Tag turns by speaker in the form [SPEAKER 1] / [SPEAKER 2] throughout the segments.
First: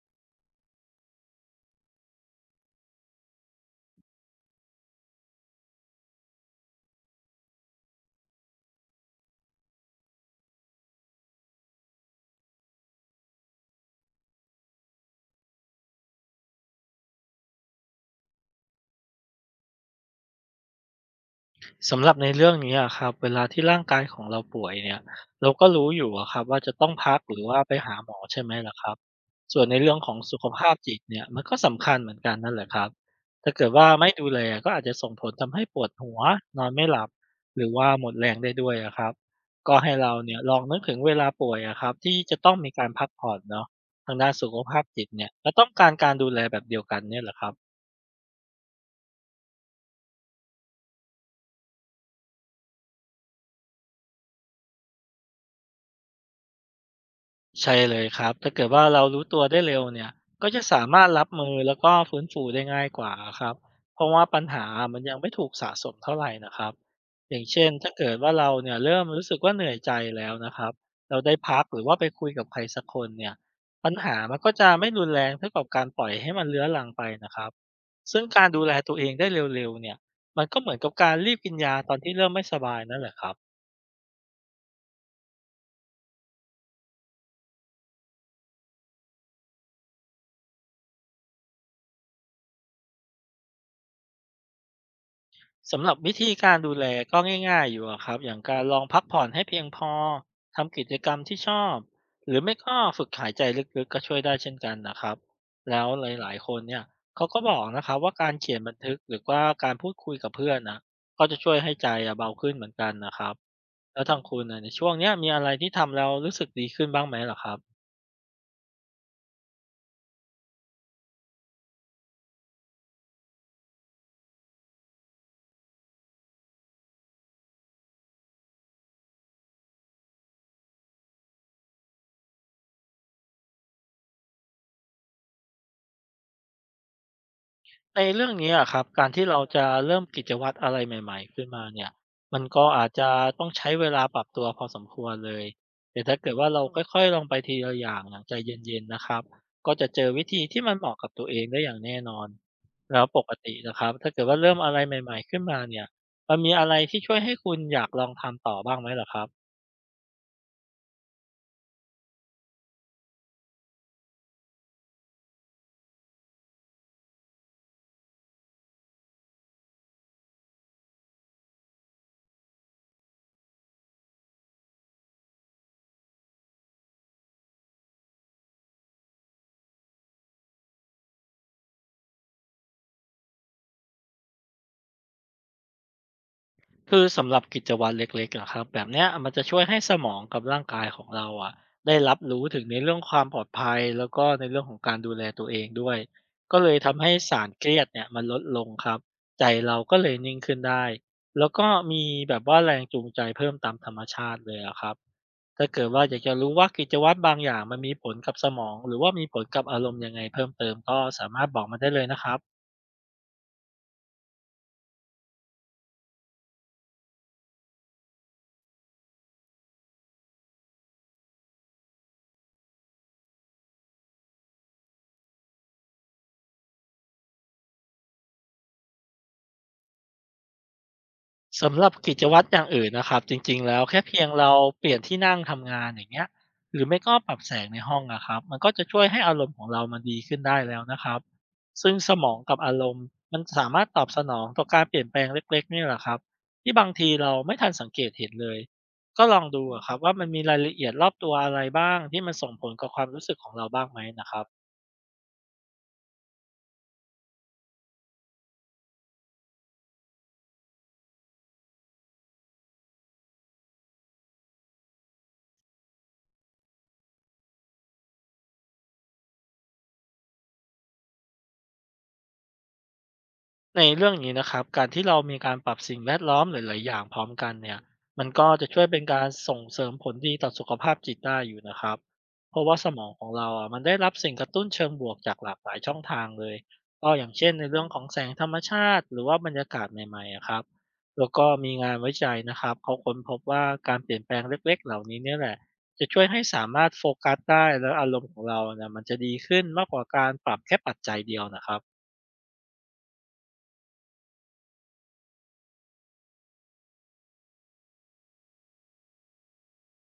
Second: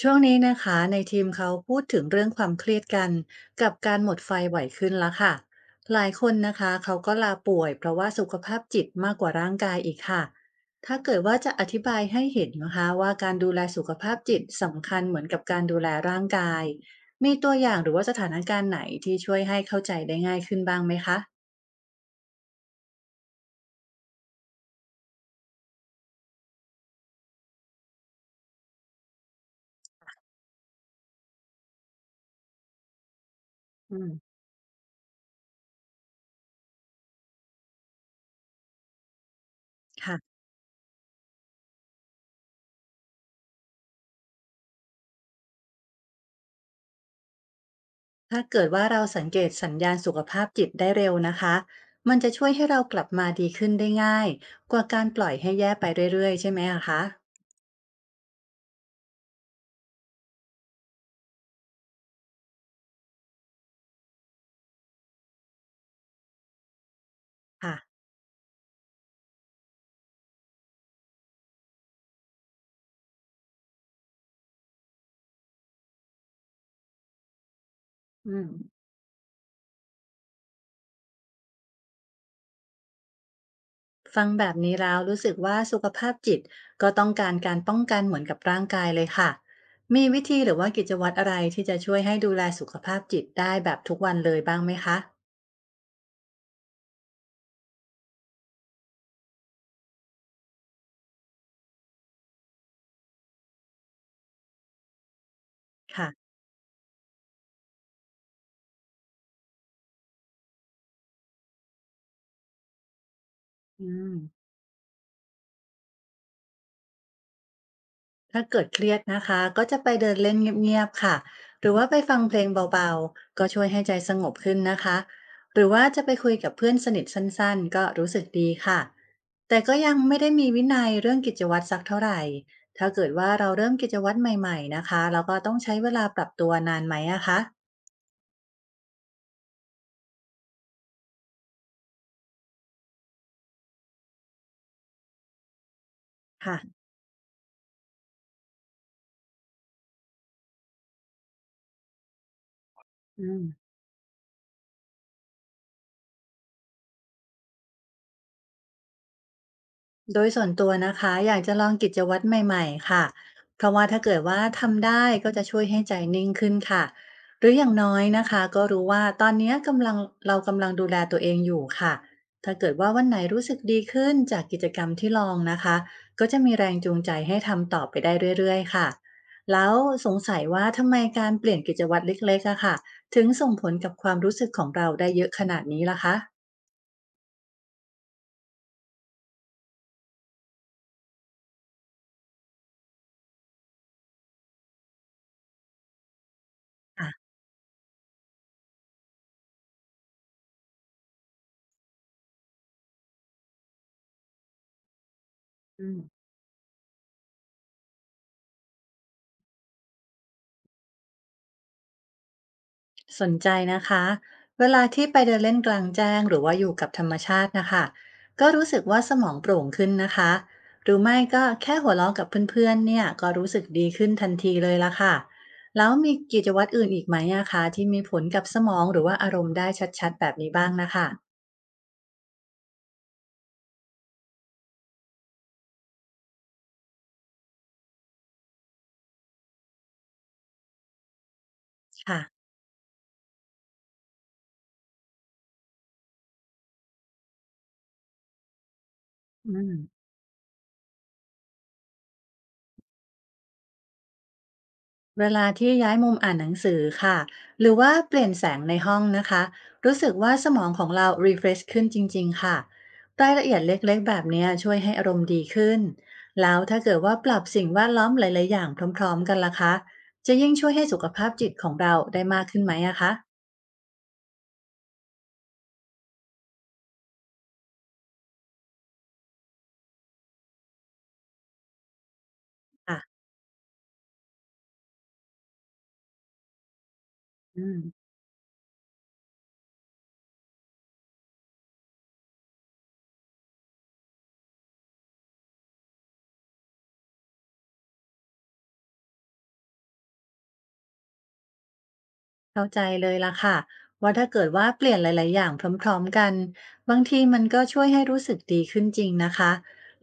[SPEAKER 1] ช่วงนี้นะคะในทีมเขาพูดถึงเรื่องความเครียดกันกับการหมดไฟบ่อยขึ้นแล้วค่ะหลายคนนะคะเขาก็ลาป่วยเพราะว่าสุขภาพจิตมากกว่าร่างกายอีกค่ะถ้าเกิดว่าจะอธิบายให้เห็นนะคะว่าการดูแลสุขภาพจิตสำคัญเหมือนกับการดูแลร่างกายมีตัวอย่างหรือว่าสถานการณ์ไหนที่ช่วยให้เข้าใจได้ง่ายขึ้นบ้างไหมคะ
[SPEAKER 2] สำหรับในเรื่องนี้อะครับเวลาที่ร่างกายของเราป่วยเนี่ยเราก็รู้อยู่อะครับว่าจะต้องพักหรือว่าไปหาหมอใช่ไหมล่ะครับส่วนในเรื่องของสุขภาพจิตเนี่ยมันก็สำคัญเหมือนกันนั่นแหละครับถ้าเกิดว่า
[SPEAKER 1] อื
[SPEAKER 2] ไม่
[SPEAKER 1] ม
[SPEAKER 2] ดูแลก็อาจจะส่งผลทำให้ปวดหัวนอนไม่หลับหรือว่าหมดแรงได้ด้วยอะครับก็ให้เราเนี่
[SPEAKER 1] ค่ะ
[SPEAKER 2] ยลองนึกถึงเวลาป่วยอะครับที่จะต้องมีการพักผ่อนเนาะทางด้านสุขภาพจิตเนี่ยก็ต้องการการดูแลแบบเดียวกันเนี่ยแหละครับ
[SPEAKER 1] ถ้าเกิดว่าเราสังเกตสัญญาณสุขภาพจิตได้เร็วนะคะ มันจะช่วยให้เรากลับมาดีขึ้นได้ง่ายกว่าการปล่อยให้แย่ไปเรื่อยๆใช่ไหมอะคะ
[SPEAKER 2] ใช่เลยครับถ้าเกิดว่าเรารู้ตัวได้เร็วเนี่ยก็จะสามารถรับมือแล้วก็ฟื้นฟูได้ง่ายกว่าครับเพราะว่าปัญหามันยังไม่ถูกสะสมเท่าไหร่นะครับอย่างเช่น
[SPEAKER 1] ค่ะ
[SPEAKER 2] ถ้าเกิดว่าเราเนี่ยเริ่มรู้สึกว่าเหนื่อยใจแล้วนะครับเราได้พักหรือว่าไปคุยกับใครสักคนเนี่ยปัญหามันก็จะไม่รุนแรงเท่ากับการปล่อยให้มันเลื้อรังไปนะครับซึ่ง
[SPEAKER 1] อื
[SPEAKER 2] การ
[SPEAKER 1] ม
[SPEAKER 2] ดูแลตัวเองได้เร็วๆเนี่ยมันก็เหมือนกับการรีบกินยาตอนที่เริ่มไม่สบายนั่นแหละครับ
[SPEAKER 1] ฟังแบบนี้แล้วรู้สึกว่าสุขภาพจิตก็ต้องการการป้องกันเหมือนกับร่างกายเลยค่ะมีวิธีหรือว่ากิจวัตรอะไรที่จะช่วยให้ดูแลสุขภาพจิตได้แบบทุกวันเลยบ้างไหมคะ
[SPEAKER 2] สำหรับวิธีการดูแลก็ง่ายๆอยู่อะครับอย่างการลองพักผ่อนให้เพียงพอทำกิจกรรมที่ชอบหรือไม่ก็ฝึกหายใจลึกๆก็ช่วยได้เช่นกันนะครับแล้ว
[SPEAKER 1] ค่ะ
[SPEAKER 2] หลายๆคนเนี่ยเขาก็บอกนะครับว่าการเขียนบันทึกหรือว่าการพูดคุยกับเพื่อนนะก็จะช่วยให้ใจอะเบาขึ้นเหมือนกันนะครับ
[SPEAKER 1] อื
[SPEAKER 2] แล้ว
[SPEAKER 1] ม
[SPEAKER 2] ทางคุณอะในช่วงเนี้ยมีอะไรที่ทำแล้วรู้สึกดีขึ้นบ้างไหมเหรอครับ
[SPEAKER 1] ถ้าเกิดเครียดนะคะก็จะไปเดินเล่นเงียบๆค่ะหรือว่าไปฟังเพลงเบาๆก็ช่วยให้ใจสงบขึ้นนะคะหรือว่าจะไปคุยกับเพื่อนสนิทสั้นๆก็รู้สึกดีค่ะแต่ก็ยังไม่ได้มีวินัยเรื่องกิจวัตรสักเท่าไหร่ถ้าเกิดว่าเราเริ่มกิจวัตรใหม่ๆนะคะเราก็ต้องใช้เวลาปรับตัวนานไหมอะคะ
[SPEAKER 2] ในเรื่องนี้อะครับการที่เราจะเริ่มกิจวัตรอะไรใหม่ๆขึ้นมาเนี่ยมันก็อาจจะต้องใช้เวลาปรับตัวพอสมควรเลยแต่ถ้าเกิดว่าเรา
[SPEAKER 1] ค่ะ
[SPEAKER 2] ค่อยๆลองไปทีละอย่างอย่างใจเย็นๆนะครับก็จะเจอวิธีที่มันเหมาะกับตัวเองได้อย่างแน่นอนแล้วป
[SPEAKER 1] อื
[SPEAKER 2] ก
[SPEAKER 1] ม
[SPEAKER 2] ตินะครับถ้าเกิดว่าเริ่มอะไรใหม่ๆขึ้นมาเนี่ยมันมีอะไรที่ช่วยให้คุณอยากลองทำต่อบ้างไหมเหรอครับ
[SPEAKER 1] โดยส่วนตัวนะคะอยากจะลองกิจวัตรใหม่ๆค่ะเพราะว่าถ้าเกิดว่าทำได้ก็จะช่วยให้ใจนิ่งขึ้นค่ะหรืออย่างน้อยนะคะก็รู้ว่าตอนเนี้ยกำลังเรากำลังดูแลตัวเองอยู่ค่ะถ้าเกิดว่าวันไหนรู้สึกดีขึ้นจากกิจกรรมที่ลองนะคะก็จะมีแรงจูงใจให้ทำต่อไปได้เรื่อยๆค่ะแล้วสงสัยว่าทำไมการเปลี่ยนกิจวัตรเล็กๆอะค่ะถึงส่งผลกับความรู้สึกของเราได้เยอะขนาดนี้ล่ะคะ
[SPEAKER 2] คือสำหรับกิจวัตรเล็กๆนะครับแบบเนี้ยมันจะช่วยให้สมองกับร่างกายของเราอะได้รับรู้ถึงในเรื่องความปลอดภัยแล้วก็ในเรื่องของการดูแลตัวเองด้วยก็เลยทำ
[SPEAKER 1] อ่ะ
[SPEAKER 2] ให้สารเครียดเนี่ยมันลดลงครับใจเราก็เลยนิ่งขึ้นได้แล้วก็มีแบบว่าแรงจูงใจเพิ่มตามธรรมชาติเลยอะครับถ้าเกิ
[SPEAKER 1] อื
[SPEAKER 2] ดว่าอยาก
[SPEAKER 1] ม
[SPEAKER 2] จะรู้ว่ากิจวัตรบางอย่างมันมีผลกับสมองหรือว่ามีผลกับอารมณ์ยังไงเพิ่มเติมก็สามารถบอกมาได้เลยนะครับ
[SPEAKER 1] สนใจนะคะเวลาที่ไปเดินเล่นกลางแจ้งหรือว่าอยู่กับธรรมชาตินะคะก็รู้สึกว่าสมองโปร่งขึ้นนะคะหรือไม่ก็แค่หัวเราะกับเพื่อนๆเนี่ยก็รู้สึกดีขึ้นทันทีเลยละค่ะแล้วมีกิจวัตรอื่นอีกไหมอะคะที่มีผลกับสมองหรือว่าอารมณ์ได้ชัดๆแบบนี้บ้างนะคะ
[SPEAKER 2] สำหรับกิจวัตรอย่างอื่นนะครับจริงๆแล้วแค่เพียงเราเปลี่ยนที่นั่งทำงานอย่างเงี้ยหรือไม่ก็ปรับแสงในห้องนะครับมันก็จะช่วยให้อารมณ์ของเรามันดีขึ้นได้แล้วนะครับซึ่งส
[SPEAKER 1] ค่ะ
[SPEAKER 2] มองกับอารมณ์มันสามารถตอบสนองต่อการเปลี่ยนแปลงเล็กๆนี่แหละครับที่บางทีเราไม่ทันสังเกตเห็นเลยก็ลอง
[SPEAKER 1] อื
[SPEAKER 2] ดู
[SPEAKER 1] ม
[SPEAKER 2] อะครับว่ามันมีรายละเอียดรอบตัวอะไรบ้างที่มันส่งผลกับความรู้สึกของเราบ้างไหมนะครับ
[SPEAKER 1] เวลาที่ย้ายมุมอ่านหนังสือค่ะหรือว่าเปลี่ยนแสงในห้องนะคะรู้สึกว่าสมองของเรา refresh ขึ้นจริงๆค่ะรายละเอียดเล็กๆแบบเนี้ยช่วยให้อารมณ์ดีขึ้นแล้วถ้าเกิดว่าปรับสิ่งแวดล้อมหลายๆอย่างพร้อมๆกันล่ะคะจะยิ่งช่วยให้สุขภาพจิตของเราได้มากขึ้นไหมอะคะ
[SPEAKER 2] ในเรื่องนี้นะครับการที่เรามีการปรับสิ่งแวดล้อมหลายๆอย่างพร้อมกันเนี่ยมันก็จะช่วยเป็นการส่งเสริมผลดีต่อสุขภาพจิตได้อยู่นะครับเพราะว่าส
[SPEAKER 1] ค่ะ
[SPEAKER 2] มองของเราอ่ะมันได้รับสิ่งกระตุ้นเชิงบวกจากหลากหลายช่องทางเลยก็อย่างเช่นใน
[SPEAKER 1] อืม
[SPEAKER 2] เรื่องของแสงธรรมชาติหรือว่าบรรยากาศใหม่ๆอะครับแล้วก็มีงานวิจัยนะครับเขาค้นพบว่าการเปลี่ยนแปลงเล็กๆเหล่านี้เนี่ยแหละจะช่วยให้สามารถโฟกัสได้แล้วอารมณ์ของเราเนี่ยมันจะดีขึ้นมากกว่าการปรับแค่ปัจจัยเดียวนะครับ
[SPEAKER 1] เข้าใจเลยล่ะค่ะว่าถ้าเกิดว่าเปลี่ยนหลายๆอย่างพร้อมๆกันบางทีมันก็ช่วยให้รู้สึกดีขึ้นจริงนะคะ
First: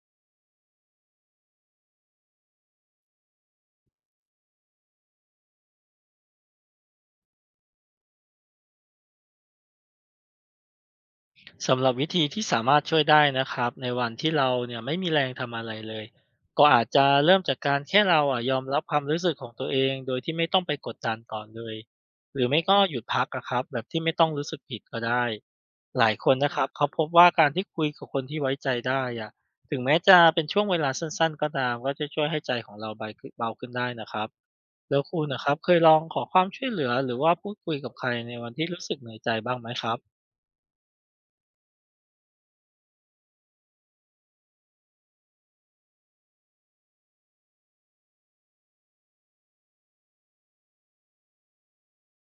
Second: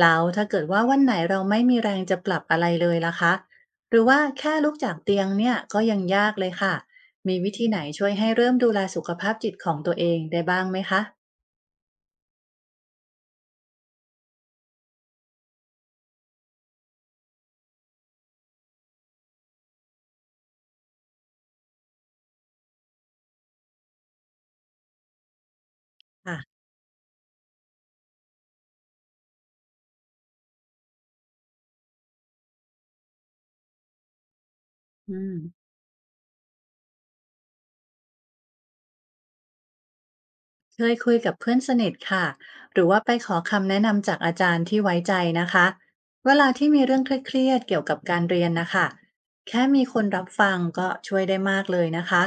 [SPEAKER 1] แล้วถ้าเกิดว่าวันไหนเราไม่มีแรงจะปรับอะไรเลยล่ะคะหรือว่าแค่ลุกจากเตียงเนี่ยก็ยังยากเลยค่ะมีวิธีไหนช่วยให้เริ่มดูแลสุขภาพจิตของตัวเองได้บ้างไหมคะ
[SPEAKER 2] สำหรับวิธีที่สามารถช่วยได้นะครับในวันที่เราเนี่ยไม่มีแรงทำอะไรเลยก็อาจจะเริ่มจากการแค่เราอ่ะยอมรับความรู้สึกของตัวเองโดยที่ไม่ต้องไปกดดันก่อนเลยหรือไม่ก็หยุดพักอะครับแบบที่ไม่ต้องรู้สึกผิดก็ได้หลายคนนะ
[SPEAKER 1] ค่ะ
[SPEAKER 2] ครับเขาพบว่าการที่คุยกับคนที่ไว้ใจได้อะถึงแม้จะเป็นช่วงเวลาสั้นๆก็ตามก็จะช่วยให้ใจของเราเบาขึ้นได้นะครับแล้ว
[SPEAKER 1] อื
[SPEAKER 2] คุณ
[SPEAKER 1] ม
[SPEAKER 2] นะครับเคยลองขอความช่วยเหลือหรือว่าพูดคุยกับใครในวันที่รู้สึกเหนื่อยใจบ้างไหมครับ
[SPEAKER 1] เคยคุยกับเพื่อนสนิทค่ะหรือว่าไปขอคำแนะนำจากอาจารย์ที่ไว้ใจนะคะเวลาที่มีเรื่องเครียดๆเกี่ยวกับการเรียนนะคะแค่มีคนรับฟังก็ช่วยได้มากเลยนะคะ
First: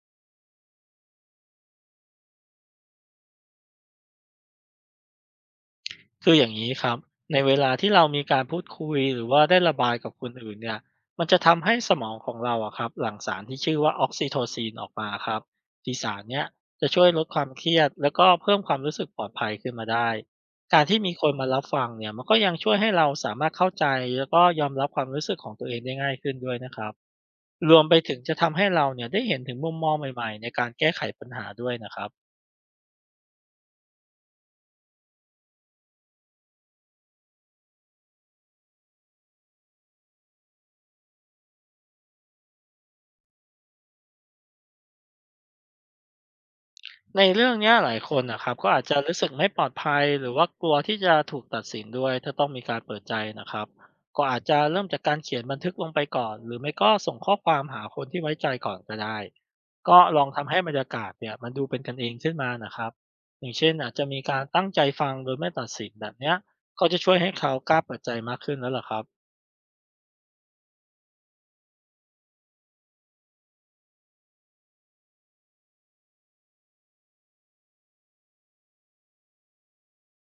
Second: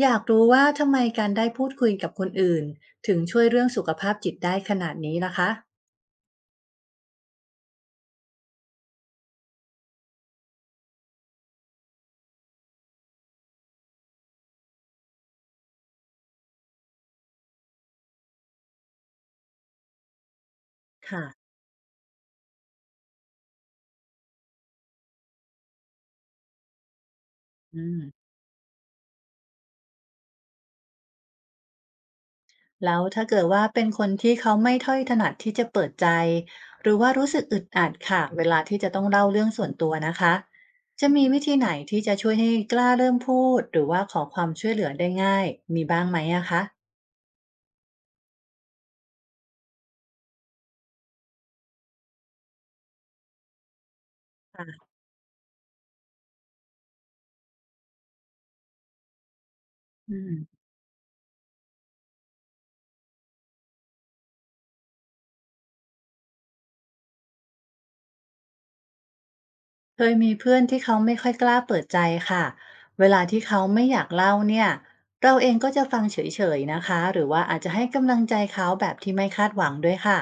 [SPEAKER 1] อยากรู้ว่าทำไมการได้พูดคุยกับคนอื่นถึงช่วยเรื่องสุขภาพจิตได้ขนาดนี้นะคะ
[SPEAKER 2] คืออย่างนี้ครับในเวลาที่เรามีการพูดคุยหรือว่าได้ระบายกับคนอื่นเนี่ยมันจะทำให้สมองของเราอะครับหลั่งสารที่ชื่อว่าออกซิโทซินออกมาครับที่สารเนี้ยจะช่วยลดความเครียดแล้วก็เพิ่มความรู้สึกปลอดภัยขึ้นมาได้การที่มีค
[SPEAKER 1] ค่ะ
[SPEAKER 2] นมารับฟังเนี่ยมันก็ยังช่วยให้เราสามารถเข้าใจแล้วก็ยอมรับความรู้สึกของตัวเองได้ง่ายขึ้นด้วยนะครับรวม
[SPEAKER 1] อื
[SPEAKER 2] ไปถึง
[SPEAKER 1] ม
[SPEAKER 2] จะทำให้เราเนี่ยได้เห็นถึงมุมมองใหม่ๆในการแก้ไขปัญหาด้วยนะครับ
[SPEAKER 1] แล้วถ้าเกิดว่าเป็นคนที่เขาไม่ค่อยถนัดที่จะเปิดใจหรือว่ารู้สึกอึดอัดค่ะเวลาที่จะต้องเล่าเรื่องส่วนตัวนะคะจะมีวิธีไหนที่จะช่วยให้กล้าเริ่มพูดหรือว่าขอความช่วยเหลือได้ง่ายมีบ้างไหมอะคะ
[SPEAKER 2] ในเรื่องเนี้ยหลายคนนะครับก็อาจจะรู้สึกไม่ปลอดภัยหรือว่ากลัวที่จะถูกตัดสินด้วยถ้าต้องมีการเปิดใจนะครับก็อาจจะเริ่
[SPEAKER 1] ค่ะ
[SPEAKER 2] มจากการเขียนบันทึกลงไปก่อนหรือไม่ก็ส่งข้อความหาคนที่ไว้ใจก่อนก็ได้ก็
[SPEAKER 1] อื
[SPEAKER 2] ลองทำให้
[SPEAKER 1] ม
[SPEAKER 2] บรรยากาศเนี่ยมันดูเป็นกันเองขึ้นมานะครับอย่างเช่นอาจจะมีการตั้งใจฟังโดยไม่ตัดสินแบบเนี้ยก็จะช่วยให้เขากล้าเปิดใจมากขึ้นแล้วล่ะครับ
[SPEAKER 1] เคยมีเพื่อนที่เขาไม่ค่อยกล้าเปิดใจค่ะเวลาที่เขาไม่อยากเล่าเนี่ยเราเองก็จะฟังเฉยๆนะคะ หรือว่าอาจจะให้กำลังใจเขาแบบที่ไม่คาดหวังด้วยค่ะ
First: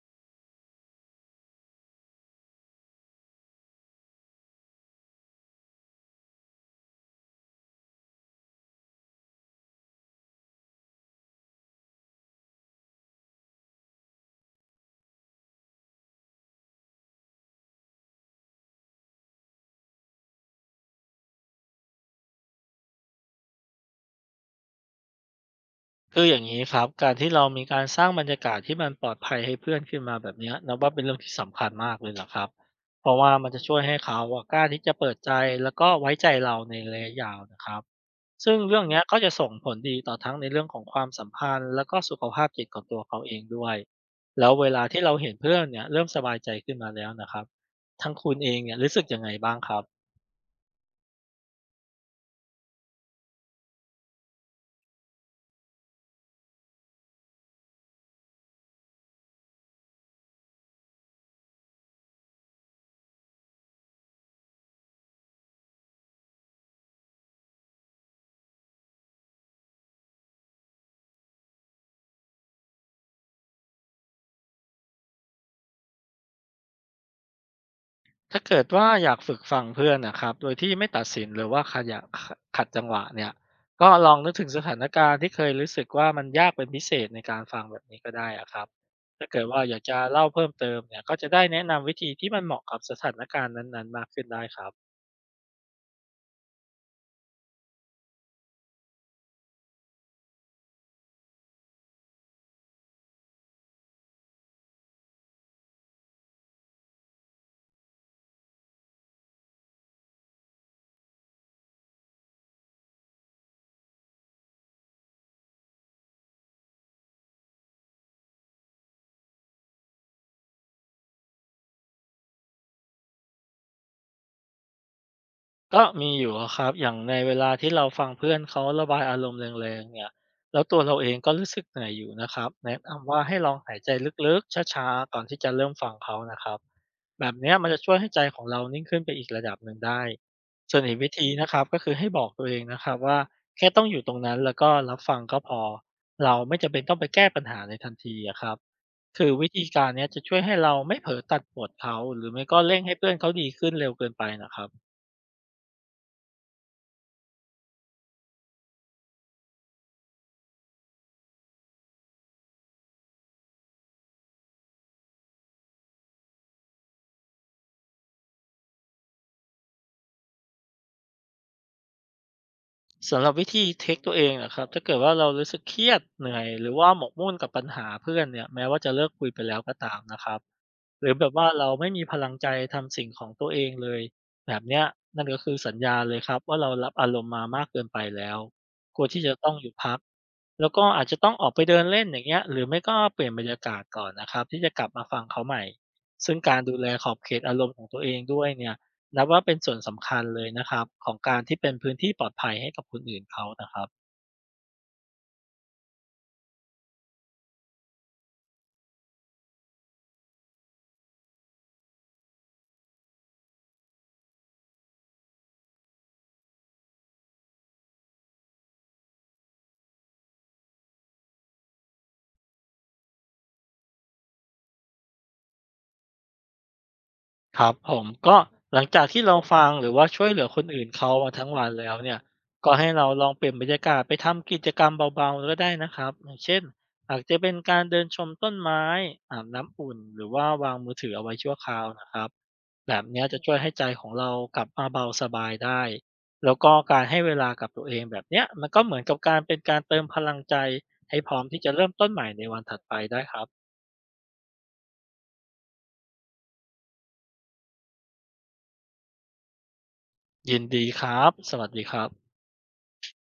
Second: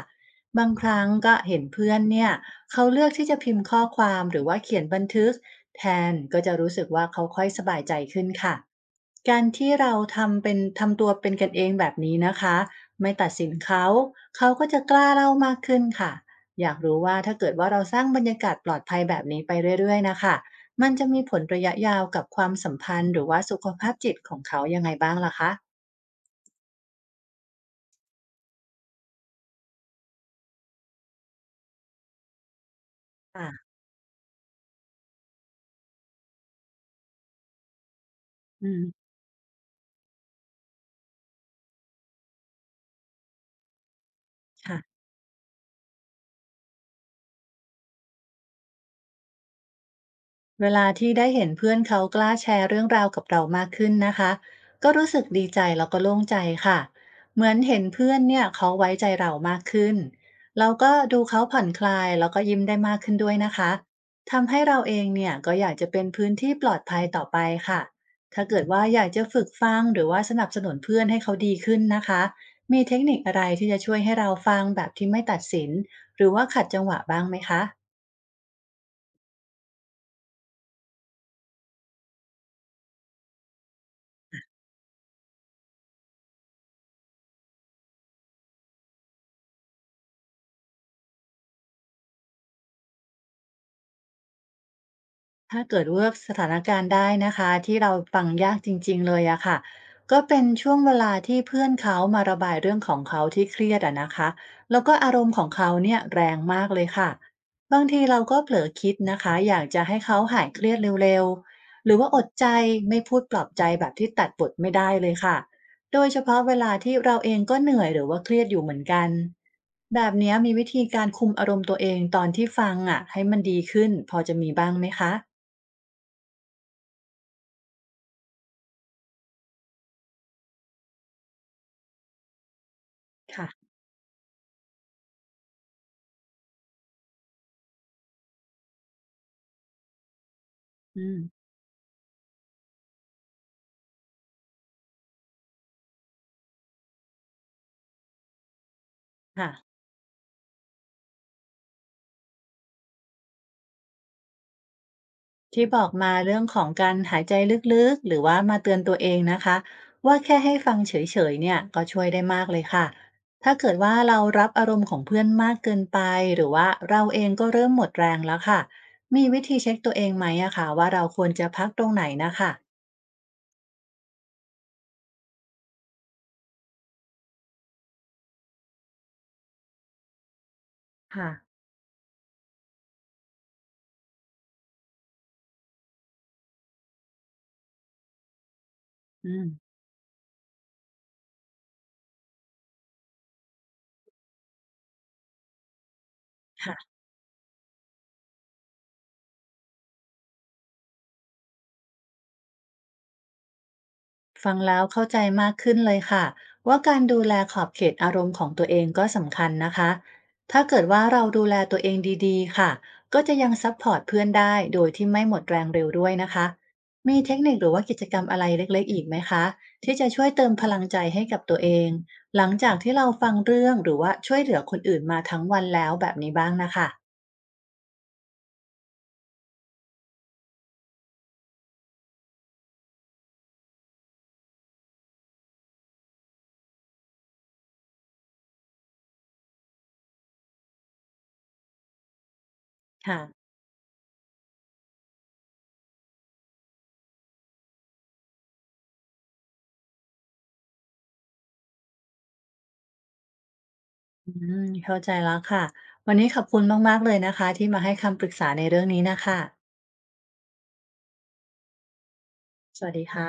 [SPEAKER 1] บางครั้งก็เห็นเพื่อนเนี่ยเขาเลือกที่จะพิมพ์ข้อความหรือว่าเขียนบันทึกแทนก็จะรู้สึกว่าเขาค่อยสบายใจขึ้นค่ะ การที่เราทำเป็นทำตัวเป็นกันเองแบบนี้นะคะไม่ตัดสินเขาเขาก็จะกล้าเล่ามากขึ้นค่ะอยากรู้ว่าถ้าเกิดว่าเราสร้างบรรยากาศปลอดภัยแบบนี้ไปเรื่อยๆนะคะมันจะมีผลระยะยาวกับความสัมพันธ์หรือว่าสุขภาพจิตของเขายังไงบ้างล่ะคะ
[SPEAKER 2] คืออย่างนี้ครับการที่เรามีการสร้างบรรยากาศที่มันปลอดภัยให้เพื่อนขึ้นมาแบบเนี้ยนับว่าเป็นเรื่องที่สำคัญมากเลยล่ะครับเพราะว่ามั
[SPEAKER 1] ค่ะ
[SPEAKER 2] นจะช่วยให้เขาอะกล้าที่จะเปิดใจแล้วก็ไว้ใจเราในระยะยาวนะครับซึ่ง
[SPEAKER 1] อื
[SPEAKER 2] เรื่องเนี้ย
[SPEAKER 1] ม
[SPEAKER 2] ก็จะส่งผลดีต่อทั้งในเรื่องของความสัมพันธ์แล้วก็สุขภาพจิตของตัวเขาเองด้วยแล้วเวลา
[SPEAKER 1] ค่ะ
[SPEAKER 2] ที่เราเห็นเพื่อนเนี่ยเริ่มสบายใจขึ้นมาแล้วนะครับทั้งคุณเองเนี่ยรู้สึกยังไงบ้างครับ
[SPEAKER 1] เวลาที่ได้เห็นเพื่อนเขากล้าแชร์เรื่องราวกับเรามากขึ้นนะคะก็รู้สึกดีใจแล้วก็โล่งใจค่ะเหมือนเห็นเพื่อนเนี่ยเขาไว้ใจเรามากขึ้นเราก็ดูเขาผ่อนคลายแล้วก็ยิ้มได้มากขึ้นด้วยนะคะทำให้เราเองเนี่ยก็อยากจะเป็นพื้นที่ปลอดภัยต่อไปค่ะถ้าเกิดว่าอยากจะฝึกฟังหรือว่าสนับสนุนเพื่อนให้เขาดีขึ้นนะคะมีเทคนิคอะไรที่จะช่วยให้เราฟังแบบที่ไม่ตัดสินหรือว่าขัดจังหวะบ้างไหมคะ
[SPEAKER 2] ถ้าเกิดว่าอยากฝึกฟังเพื่อนนะครับโดยที่ไม่ตัดสินหรือว่าขยะขะขัดจังหวะเนี่ยก็ลองนึกถึงสถานการณ์ที่เคยรู้สึกว่ามันยากเป็นพิเศษในการฟังแบบนี้ก็ได้อะครับถ้าเกิดว่าอยากจะเล่าเพิ่มเติมเนี่ยก็จะได้แนะนำวิธีที่มันเหมาะกับสถานการณ์นั้นๆมากขึ้นได้ครับ
[SPEAKER 1] ถ้าเกิดเลือสถานการณ์ได้นะคะที่เราฟังยากจริงๆเลยอะค่ะก็เป็นช่วงเวลาที่เพื่อนเขามาระบายเรื่องของเขาที่เครียดอะนะคะแล้วก็อารมณ์ของเขาเนี่ยแรงมากเลยค่ะบางทีเราก็เผลอคิดนะคะอยากจะให้เขาหายเครียดเร็วๆหรือว่าอดใจไม่พูดปลอบใจแบบที่ตัดบทไม่ได้เลยค่ะโดยเฉพาะเวลาที่เราเองก็เหนื่อยหรือว่าเครียดอยู่เหมือนกันแบบเนี้ยมีวิธีการคุมอารมณ์ตัวเองตอนที่ฟังอะให้มันดีขึ้นพอจะมีบ้างไหมคะ
[SPEAKER 2] ก็มีอยู่อะครับอย่างในเวลาที่เราฟังเพื่อนเขาระบายอารมณ์แรงๆเนี่ยแล้วตัวเราเองก็รู้สึกเหนื่อยอยู่นะครับแนะนำว่าให้ลอง
[SPEAKER 1] ค่ะ
[SPEAKER 2] หายใจลึกๆช้าๆก่อนที่จะเริ่มฟังเขานะครับแบบเนี้ยมันจะช่วยให้ใจของเรานิ่งขึ้นไปอีกระดับหนึ่งได้ส่วนอีก
[SPEAKER 1] อื
[SPEAKER 2] วิ
[SPEAKER 1] ม
[SPEAKER 2] ธีนะครับก็คือให้บอกตัวเองนะครับว่าแค่ต้องอยู่ตรงนั้นแล้วก็รับฟังก็พอเราไม่จำเป็นต้องไปแก้ปัญหาในทันทีอะครับคือวิ
[SPEAKER 1] ค่ะ
[SPEAKER 2] ธีการเนี้ยจะช่วยให้เราไม่เผลอตัดบทเขาหรือไม่ก็เร่งให้เพื่อนเขาดีขึ้นเร็วเกินไปนะครับ
[SPEAKER 1] ที่บอกมาเรื่องของการหายใจลึกๆหรือว่ามาเตือนตัวเองนะคะ ว่าแค่ให้ฟังเฉยๆเนี่ยก็ช่วยได้มากเลยค่ะ ถ้าเกิดว่าเรารับอารมณ์ของเพื่อนมากเกินไปหรือว่าเราเองก็เริ่มหมดแรงแล้วค่ะ มีวิธีเช็คตัวเองไหมอะคะว่าเราควรจะพักตรงไหนนะคะ
[SPEAKER 2] สำหรับวิธีเทคตัวเองนะครับถ้าเกิดว่าเรารู้สึกเครียดเหนื่อยหรือว่าหมกมุ่นกับปัญหาเพื่อนเนี่ยแม้ว่าจะเลิกคุยไปแล้วก็ตามนะครับ หรือแบ
[SPEAKER 1] ค่ะ
[SPEAKER 2] บว่าเราไม่มีพลังใจทำสิ่งของตัวเองเลยแบบเนี้ยนั่นก็คือสัญญาณเลยครับว่าเรารับอารมณ์มามากเกินไปแล้วควรที่
[SPEAKER 1] อื
[SPEAKER 2] จะ
[SPEAKER 1] ม
[SPEAKER 2] ต้องหยุดพักแล้วก็อาจจะต้องออกไปเดินเล่นอย่างเงี้ยหรือไม่ก็เปลี่ยนบรรยากาศก่อนนะครับที่จะกลับมาฟังเขาใหม่ซึ่งการดูแล
[SPEAKER 1] ค่ะ
[SPEAKER 2] ขอบเขตอารมณ์ของตัวเองด้วยเนี่ยนับว่าเป็นส่วนสำคัญเลยนะครับของการที่เป็นพื้นที่ปลอดภัยให้กับคนอื่นเขานะครับ
[SPEAKER 1] ฟังแล้วเข้าใจมากขึ้นเลยค่ะว่าการดูแลขอบเขตอารมณ์ของตัวเองก็สำคัญนะคะถ้าเกิดว่าเราดูแลตัวเองดีๆค่ะก็จะยังซัพพอร์ตเพื่อนได้โดยที่ไม่หมดแรงเร็วด้วยนะคะมีเทคนิคหรือว่ากิจกรรมอะไรเล็กๆอีกไหมคะที่จะช่วยเติมพลังใจให้กับตัวเองหลังจากที่เราฟังเรื่องหรือว่าช่วยเหลือคนอื่นมาทั้งวันแล้วแบบนี้บ้างนะคะ
[SPEAKER 2] ครับผมก็หลังจากที่เราฟังหรือว่าช่วยเหลือคนอื่นเขามาทั้งวันแล้วเนี่ยก็ให้เราลองเปลี่ยนบรรยากาศไปทำกิจกรรมเบาๆก็ได้นะครับอย่างเช่นอาจจะเป็นการเดินชมต้นไม้อาบน้ำอุ่นหรือว่าวางมือถือเอาไว้ชั่วคราวนะครับแบบ
[SPEAKER 1] ค่ะ
[SPEAKER 2] เนี้ยจะช่วยให้ใจของเรากลับมาเบาสบายได้แล้วก็การให้เวลากับตัวเองแบบเนี้ยมันก็เหมือนกับการเป็นการเติมพลังใจให้พร้อมที่จะเริ่มต้นใหม่ในวันถัดไปได้ครับ
[SPEAKER 1] อืมเข้าใจแล้วค่ะวันนี้ขอบคุณมากๆเลยนะคะที่มาให้คำปรึกษาในเรื่องนี้นะคะ
[SPEAKER 2] ยินดีครับสวัสดีครับ
[SPEAKER 1] สวัสดีค่ะ